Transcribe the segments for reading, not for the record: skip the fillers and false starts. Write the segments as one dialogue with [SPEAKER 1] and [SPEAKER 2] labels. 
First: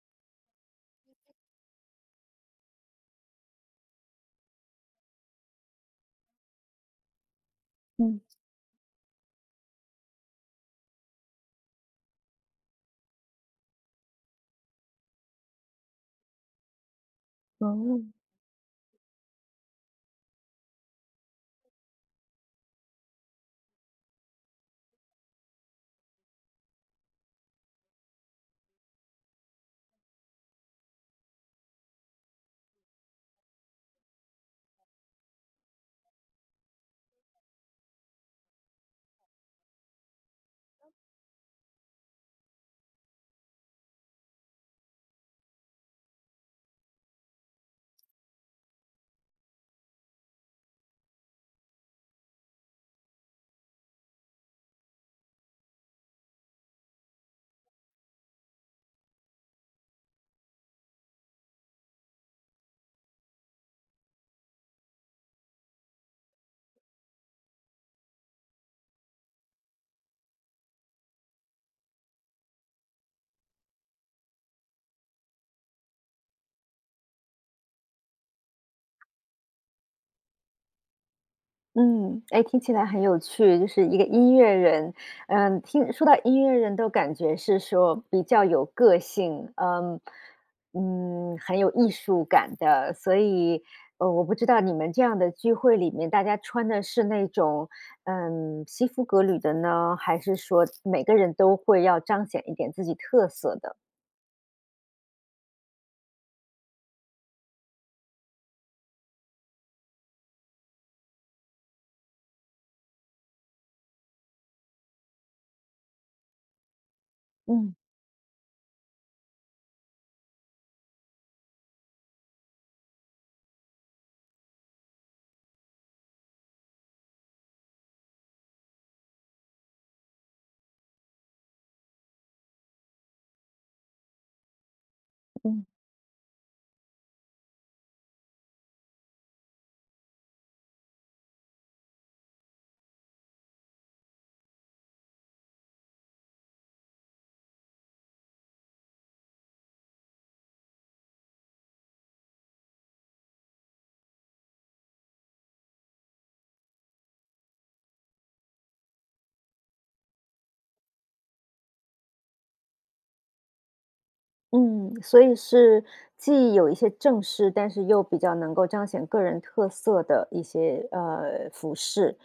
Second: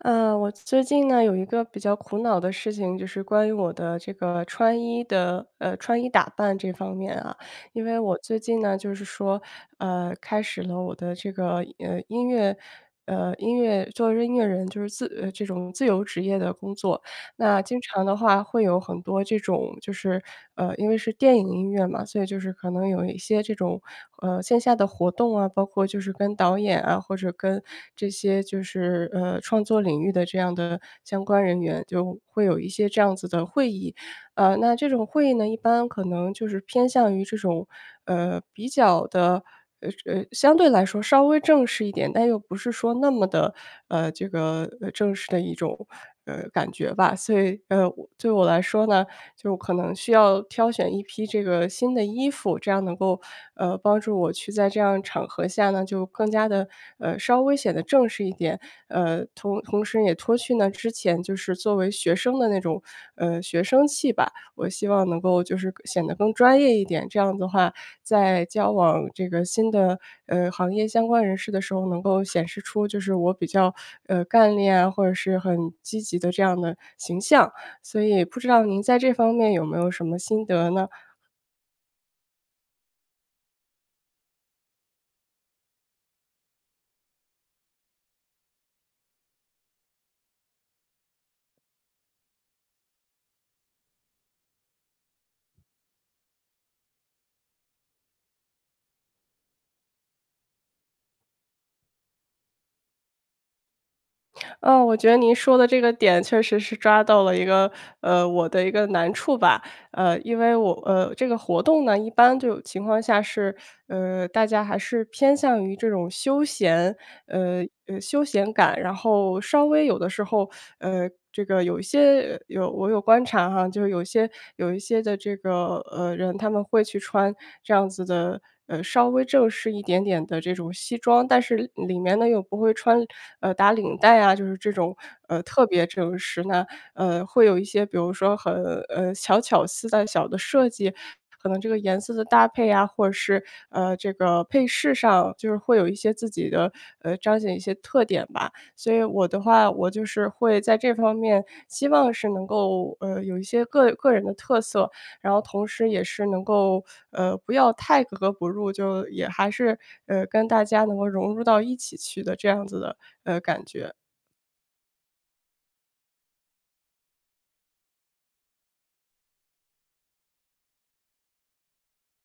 [SPEAKER 1] 我最近呢有一个比较苦恼的事情，就是关于我的这个穿衣的，穿衣打扮这方面啊。因为我
[SPEAKER 2] 嗯。
[SPEAKER 1] 最近呢，就是说，开始了我的这个音乐，音乐作为音乐人，就是这种自由职业的工作。那经
[SPEAKER 2] 哦。
[SPEAKER 1] 常的话会有很多这种就是，因为是电影音乐嘛，所以就是可能有一些这种，线下的活动啊，包括就是跟导演啊，或者跟这些就是，创作领域的这样的相关人员，就会有一些这样子的会议。那这种会议呢，一般可能就是偏向于这种，比较的相对来说稍微正式一点，但又不是说那么的这个，正式的一种，感觉吧。所以，我对我来说呢，就可能需要挑选一批这个新的衣服，这样能够，帮助我去在这样场合下呢，就更加的稍微显得正式一点。同时也脱去呢之前就是作为学生的那种，学生气吧。我希望能够就是显得更专业一点，这样的话，在交往这个新的行业相关人士的时候，能够显示出就是我比较干练啊，或者是很积极的这样的形象。所以不知道您在这方面有没有什么心得呢？
[SPEAKER 2] 嗯，哎，听起来很有趣，就是一个音乐人。嗯，听说到音乐人都感觉是说比较有个性，嗯，很有艺术感的。所以，我不知道你们这样的聚会里面，大家穿的是那种西服革履的呢，还是说每个人都会要彰显一点自己特色的？
[SPEAKER 1] 嗯，我觉得您说的这个点确实是抓到了一个，我的一个难处吧。因为我这个活动呢，一般就情况下是，大家还是偏向于这种休闲，
[SPEAKER 2] 嗯
[SPEAKER 1] 休闲感，然后稍微有的时候，这个有一些有我有观察哈，就是有一些的这个人，他们会去穿这样子的稍微正式一点点的这种西装，但是里面呢又不会穿打领带啊，就是这种，特
[SPEAKER 2] 嗯。
[SPEAKER 1] 别正式。那，会有一些比如说很，小巧思的小的设计，可能这个颜色的搭配啊，或者是，这个配饰上，就是会有一些自己的，彰显一些特点吧。所以我的话，我就是会在这方面希望是能够，有一些个人的特色。然后同时也是能够，不要太格格不入，就也还是，跟大家能够融入到一起去的这样子的，感觉。
[SPEAKER 2] 嗯，所以是既有一些正式，但是又比较能够彰显个人特色的一些服饰。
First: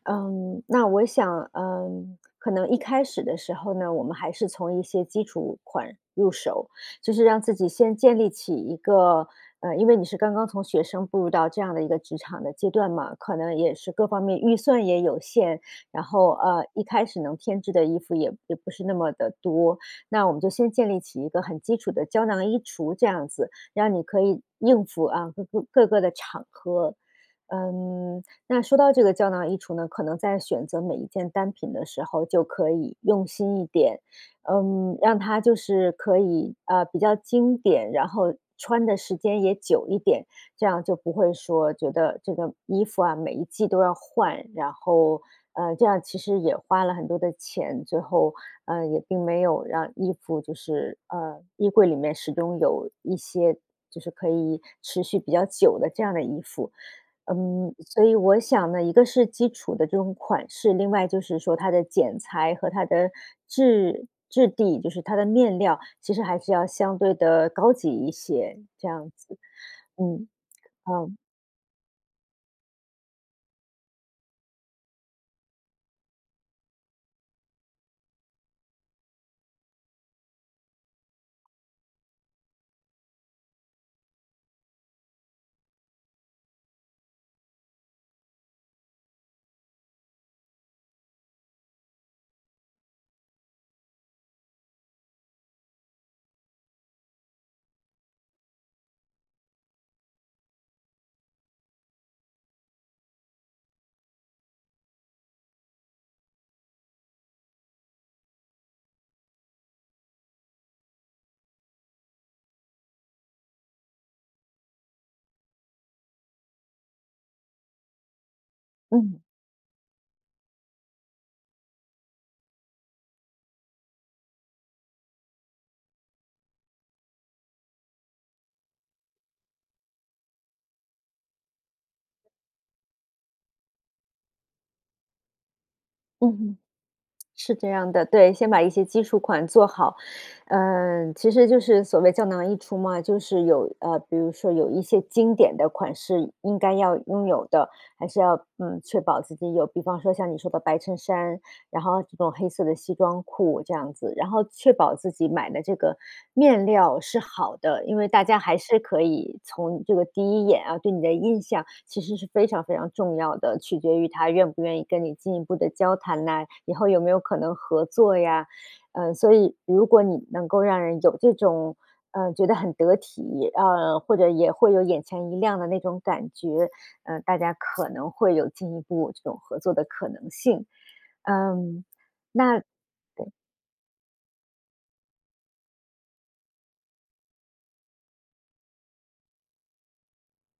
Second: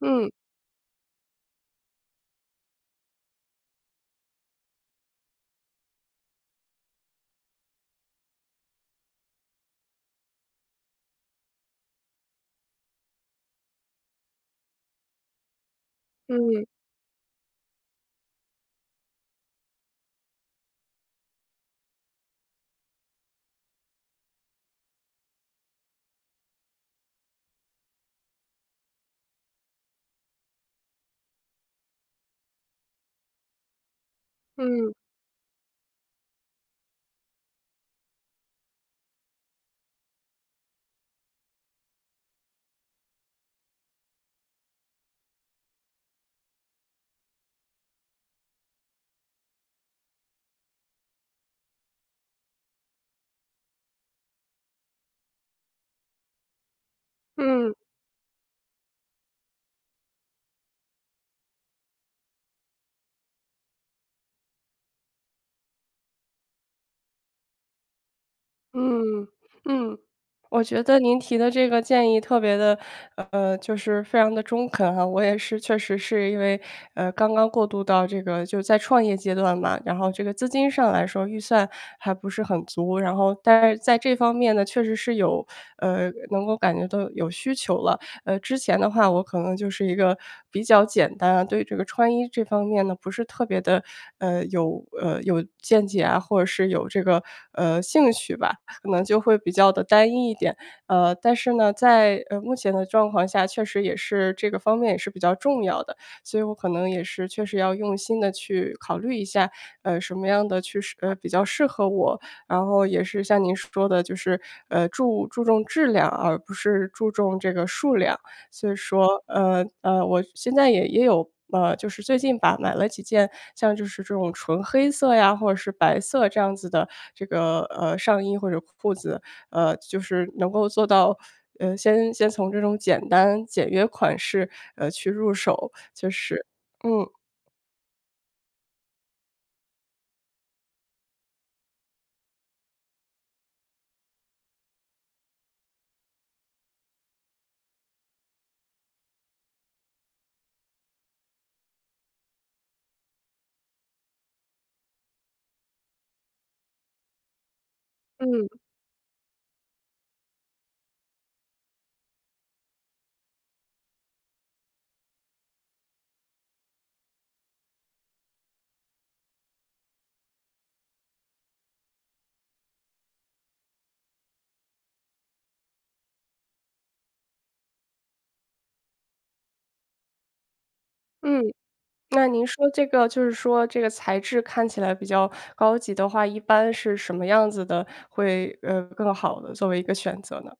[SPEAKER 1] 嗯，
[SPEAKER 2] 嗯，那我想，嗯，可能一开始的时候呢，我们还是从一些基础款入手，就是让自己先建立起一个。因为你是刚刚从学生步入到这样的一个职场的阶段嘛，可能也是各方面预算也有限，然后
[SPEAKER 1] 嗯，
[SPEAKER 2] 一开始能添置的衣服也不是那么的多，那我们就先建立起一个很基础的胶囊衣橱，这样子让你可以应付啊各个的场合。嗯，那说到这个胶囊衣橱呢，可能在选择每一件单品的时候就可以用心一点，
[SPEAKER 1] 嗯，
[SPEAKER 2] 嗯，让它就是可以比较经典，然后穿的时间也久一点，这样就不会说觉得这个衣服啊每一季都要换，然后这样其实也花了很多的钱，最后也并没有让衣服就是衣柜里面始终有一些就是可以持续比较久的这样的衣服。
[SPEAKER 1] 嗯。
[SPEAKER 2] 嗯，所以我想呢，一个是基础的这种款式，另外就是说它的剪裁和它的质地，就是它的面料，其实还是要相对的高级一些，这样
[SPEAKER 1] 嗯，
[SPEAKER 2] 子。
[SPEAKER 1] 嗯，
[SPEAKER 2] 嗯，
[SPEAKER 1] 我觉得
[SPEAKER 2] 好。
[SPEAKER 1] 您提的这个建议特别的，就是非常的中肯哈。我也是确实是因为，刚刚过渡到这个就在创业阶段嘛，然后这个资金上来说预算还不是很足，然后但是在这方面呢，确实是有能够感觉到有需求了。之前的话我可能就是一个比较简单啊，对这个穿衣这方面呢，不是特别的有见解啊，或者是有这个，兴趣吧。可能就会比较的单一一点。但是呢，在，目前的状况下，确实也是这个方面也是比较重要的，所以我可能也是确实要用心的去考虑一下，什么样的比较适合我。然后也是像您说的，就是，注重质量而不是注重这个数量。所以
[SPEAKER 2] 嗯，
[SPEAKER 1] 说，
[SPEAKER 2] 嗯
[SPEAKER 1] 我现在也有，就是最近吧，买了几件像就是这种纯黑色呀，或者是白色这样子的这个，上衣或者裤子，就是能够做到，先从这种简单简约款式，去入手，就是
[SPEAKER 2] 嗯。
[SPEAKER 1] 嗯，
[SPEAKER 2] 是这样的，对，先把一些基础款做好，嗯，其实就是所谓“胶囊易出”嘛，就是有比如说有一些经典的款式应该要拥有的，还是要嗯确保自己有，比方说像你说的白衬衫，然后这种黑色的西装裤这样子，然后确保自己买的这个面料是好的，因为大家还
[SPEAKER 1] 嗯，
[SPEAKER 2] 是可以从这个第一眼啊，对你的印象其实是非常非常重要的，取决于他愿不愿意跟你进一步的交谈呐，以后有没有可能合作呀。嗯，所以如果你能够让人有这种，嗯觉得很得体，或者也会有眼前一亮的那种感觉，嗯，大家可能会有进一步这种合作的可能性。
[SPEAKER 1] 嗯，
[SPEAKER 2] 嗯，
[SPEAKER 1] 那您
[SPEAKER 2] 那
[SPEAKER 1] 说这个就是
[SPEAKER 2] 呃
[SPEAKER 1] 说这个材质看起来比较高级的话，一般是什么样子的会，更好的作为一个选择呢？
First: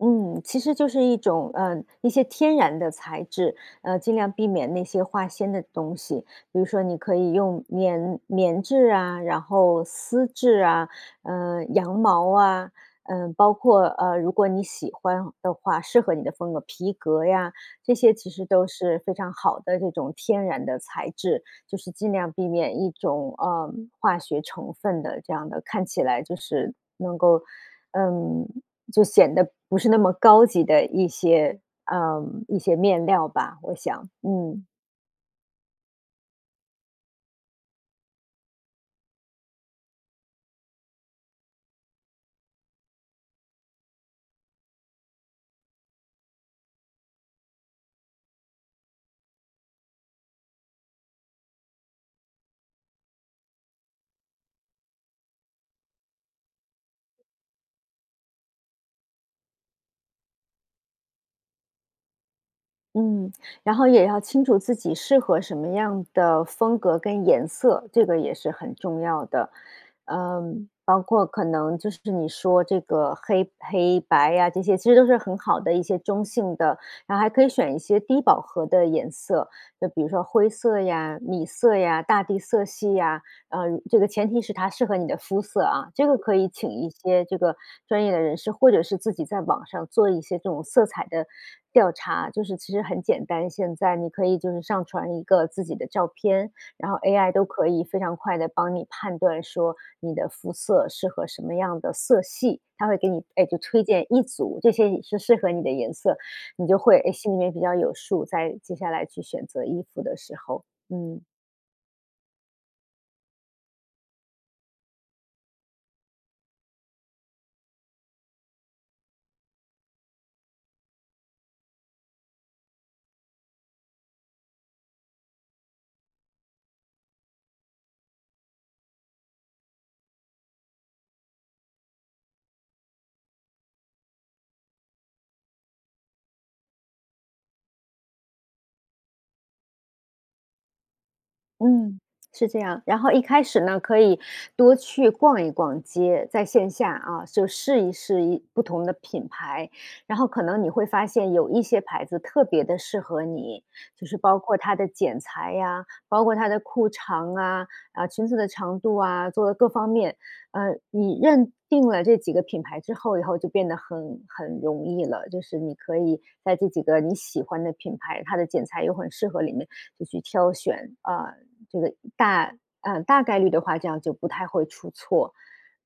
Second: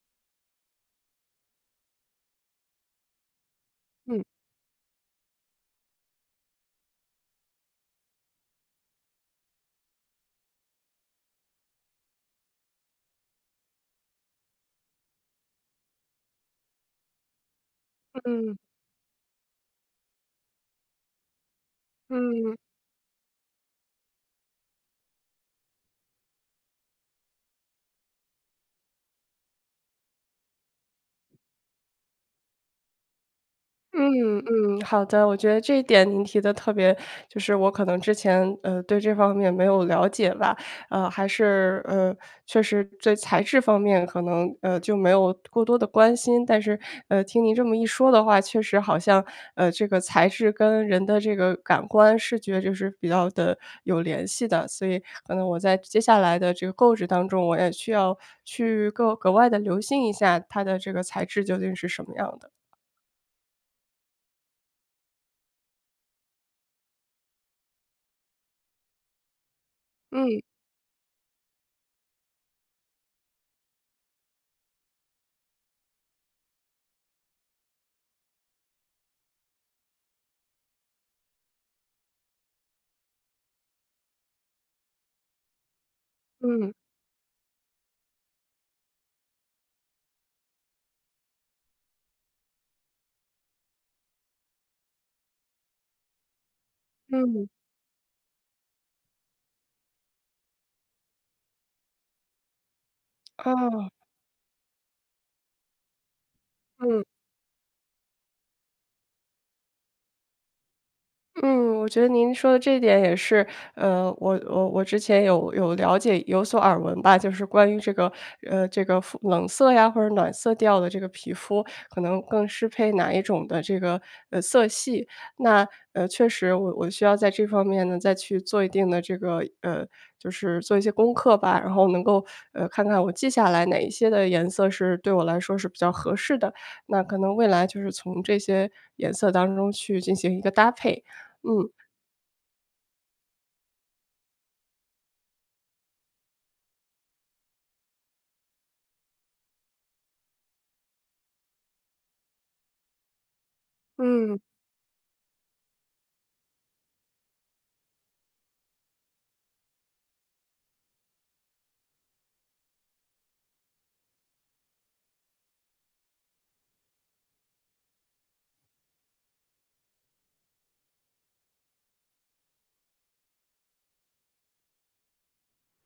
[SPEAKER 2] 嗯，其实就是一种嗯一些天然的材质，尽
[SPEAKER 1] 嗯，
[SPEAKER 2] 量避免那些化纤的东西。比如说，你可以用棉质啊，然后丝质啊，嗯，羊毛啊，嗯、包括如果你喜欢的话，适合你的风格，皮革呀，这些其实
[SPEAKER 1] 嗯。
[SPEAKER 2] 都是非常好的这种天然的材质，就是尽量避
[SPEAKER 1] 嗯，
[SPEAKER 2] 免一种化学成分的这样的，看起来就是能够。嗯，就显得不是那么高级的一些，嗯，一些面料吧，我想，
[SPEAKER 1] 嗯
[SPEAKER 2] 嗯
[SPEAKER 1] 嗯，好的，我觉得这一点您提的特别就是我可能之前，对这方面没有了解吧，还是，确实对材质方面可能，就没有过多的关心，但是，听您这么一说的话，确实好像，这个材质跟人的这个感官视觉就是比较的有联系的，所以可能我在接下来的这个购置当中，我也需要去够格外的留心一下它的这个材质究竟是什么样的。
[SPEAKER 2] 嗯，然后也要清楚自己适合什么样的风格跟颜色，这个也是很重要的。
[SPEAKER 1] 嗯。
[SPEAKER 2] 嗯，包括可能就是你说这个黑白呀、这些其实都是很好的一些中性的，然后还可以选一些低饱和的颜色，就比如说灰色呀、米色呀、大地色系呀，呃，这个前提是它适合你的肤色啊，这个可以请
[SPEAKER 1] 嗯，
[SPEAKER 2] 一些这个专业的人士，或者是自己在网上做一些这种色彩的调查，就是其实很简单，现在你可以就是上传一个自己的照片，然后 AI 都
[SPEAKER 1] 嗯，
[SPEAKER 2] 可以非常快的帮你判断说你的肤色适合什么样的色系，他会给你，哎，就推
[SPEAKER 1] 哦，
[SPEAKER 2] 荐一组，这些是适合你的颜色，你就会，
[SPEAKER 1] 嗯。
[SPEAKER 2] 哎，心里面比较有数，在接下来去选择衣服的时候，嗯。
[SPEAKER 1] 嗯，我觉得您说的这一点也是，我之前有了解，有所耳闻吧，就是关于这个，这个肤冷色呀或者暖色调的这个皮肤，可能更适配哪一种的这个色系。那确实我需要在这方面呢再去做一定的这个就是做一些功课吧，然后能够看看我记下来哪一些的颜色是对我来说是比较合适的，那可能未来就是从这些颜色当中去进行一个搭配。嗯，
[SPEAKER 2] 嗯，是这样。然后一开始呢，可以多去逛一逛街，在线下啊，就试一试不同的品牌，然后可能你会发现有一些牌子特别的适合你，就是
[SPEAKER 1] 嗯，
[SPEAKER 2] 包括它的剪裁呀，包括它的裤长啊，啊裙子的长度啊，做的各方面，你认定了这几个品牌之后，以后就变得很容易了，就是你可以在这几个你喜欢的品牌，它的剪裁又很适合里面就去挑选啊、这个大嗯，大概率的话，这样就不太会出错。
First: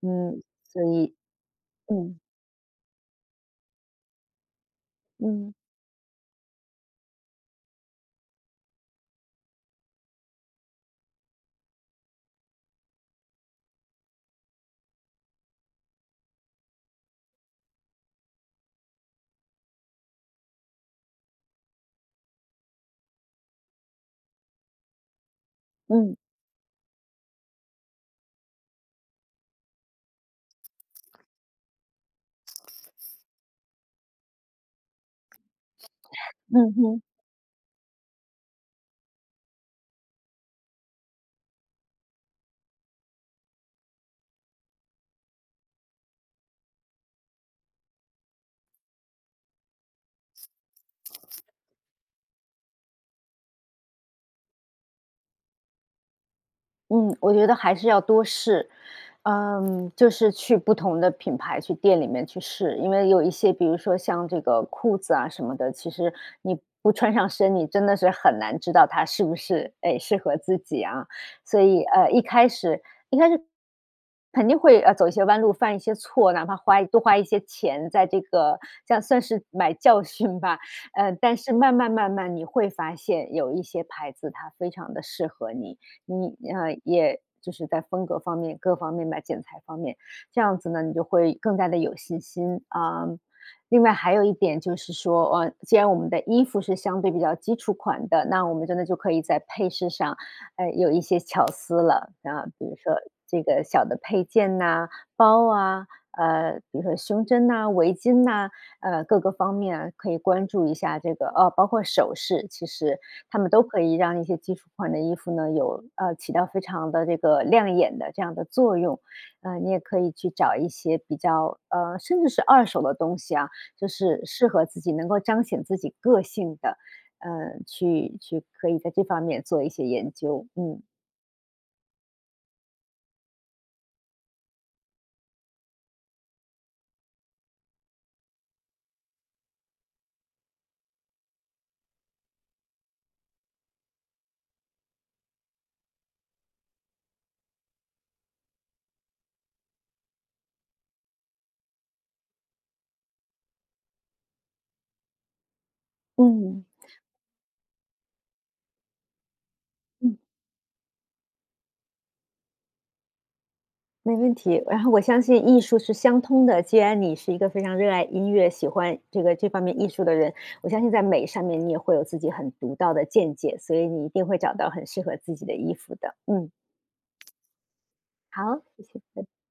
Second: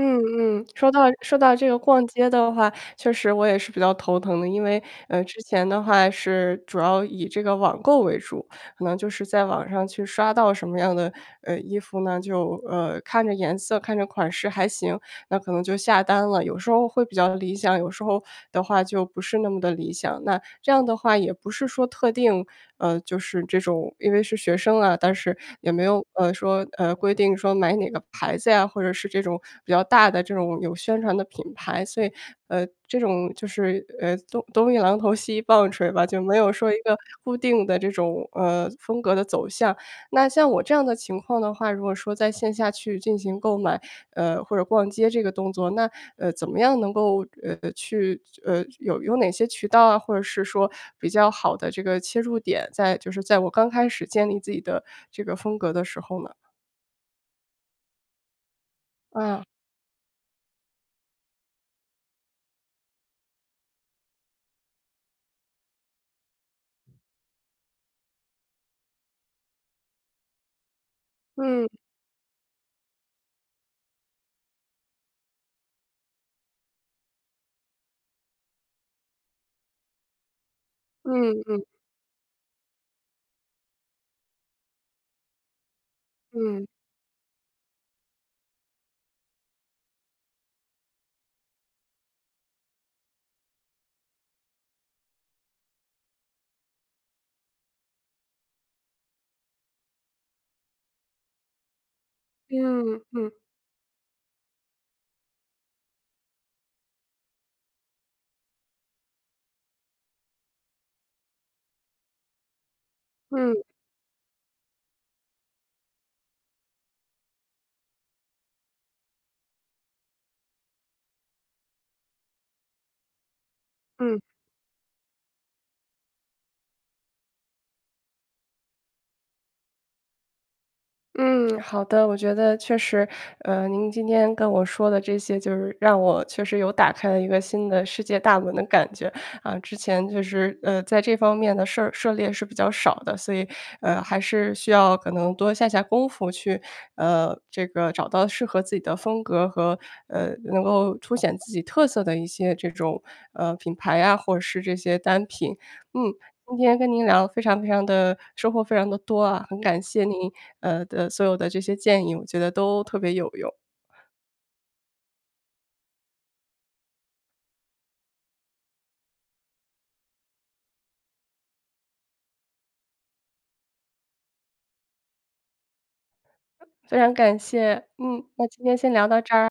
[SPEAKER 1] 嗯
[SPEAKER 2] 嗯，
[SPEAKER 1] 嗯，
[SPEAKER 2] 所
[SPEAKER 1] 说到
[SPEAKER 2] 以
[SPEAKER 1] 说到这个逛
[SPEAKER 2] 嗯，
[SPEAKER 1] 街的话，确实我也是比较头疼的。因为，之
[SPEAKER 2] 嗯，
[SPEAKER 1] 前的话是主要以这个网购为主，可能就是在网上去刷到什么样的，衣服呢，就，看着颜色、看着款式还行，那可能就下单了。有时候会比较理想，有时候的话就不是那么的理想。那这样的话也不是说特定，就是这种因为是学生啊，但是也没有，
[SPEAKER 2] 嗯，嗯
[SPEAKER 1] 说，规定说买哪个牌子呀，或者是这种比较大的这种有宣传的品牌。所以，这种就是，东一榔头西一棒槌吧，就没有说
[SPEAKER 2] 嗯
[SPEAKER 1] 一个
[SPEAKER 2] 哼。
[SPEAKER 1] 固定的这种，风格的走向。那像我这样的情况的话，如果说在线下去进行购买，或者逛街这个动作，那，怎么样能够，有哪些渠道啊，或者是说比较好的这个切入点，在就是在我刚开始建立自己的这个风格的时候呢？
[SPEAKER 2] 嗯，我觉得还是要多试，
[SPEAKER 1] 啊，
[SPEAKER 2] 嗯，就是去不同的品牌、去店里面去试，因为有一些，比如说像这个裤子啊什么的，其实你不穿上身，你真的是很难知道它是不是哎适合自己啊。所
[SPEAKER 1] 嗯，
[SPEAKER 2] 以一开始肯定会走一些弯路，犯一些错，哪怕多花一些钱，在这个这样算是买教训吧。但是
[SPEAKER 1] 嗯，
[SPEAKER 2] 慢慢，你会发现有一些牌子它非常的适合你。你
[SPEAKER 1] 嗯，
[SPEAKER 2] 也就是在风格方面各方面吧，剪裁方面，这样子呢，你就会更加的有信心啊。另外还有一点就是说，既然我们的衣服是相对比较基础款的，那我们真的就可以在配饰上，有一些巧思了啊，
[SPEAKER 1] 嗯，
[SPEAKER 2] 比如说
[SPEAKER 1] 嗯，嗯，
[SPEAKER 2] 这个小的配件呐、包啊，比如说胸针呐、围巾呐、各个方面可以关注一下这个包括首饰，其实他们
[SPEAKER 1] 嗯
[SPEAKER 2] 都
[SPEAKER 1] 嗯
[SPEAKER 2] 可以让一些基础款的衣服呢，有起到非常的这个亮眼的这样的作用。你也可以去找一些比较甚至是二手的东西啊，就
[SPEAKER 1] 嗯。
[SPEAKER 2] 是适合自己，能够彰显自己个性的，去可以在这方面做一些研究，嗯嗯。
[SPEAKER 1] 嗯，好的，我觉得确实，您今天跟我说的这些，就是让我确实有打开了一个新的世界大门的感觉啊。之前就是在这方面的涉猎是比较少的，所以还是需要可能多下功夫去这个找到适合自己的风格和能够凸显自己特色的一些这种品牌啊，或者是这些单品。嗯，今
[SPEAKER 2] 嗯。
[SPEAKER 1] 天跟您聊非常非常的收获非常的多啊，很感谢您，的所有的这些建议，我觉得都特别有用，
[SPEAKER 2] 没问题，然后我相信艺术是相通的。既然你是一个非常热爱音乐、喜欢这个这方面艺术的人，我相信在美上面你也会有自己很独到的见解，所以你一定会找到很适合自己的衣服的。嗯，
[SPEAKER 1] 非常感谢。嗯，
[SPEAKER 2] 好，
[SPEAKER 1] 那今天
[SPEAKER 2] 谢
[SPEAKER 1] 先
[SPEAKER 2] 谢，
[SPEAKER 1] 聊到
[SPEAKER 2] 拜拜
[SPEAKER 1] 这儿啊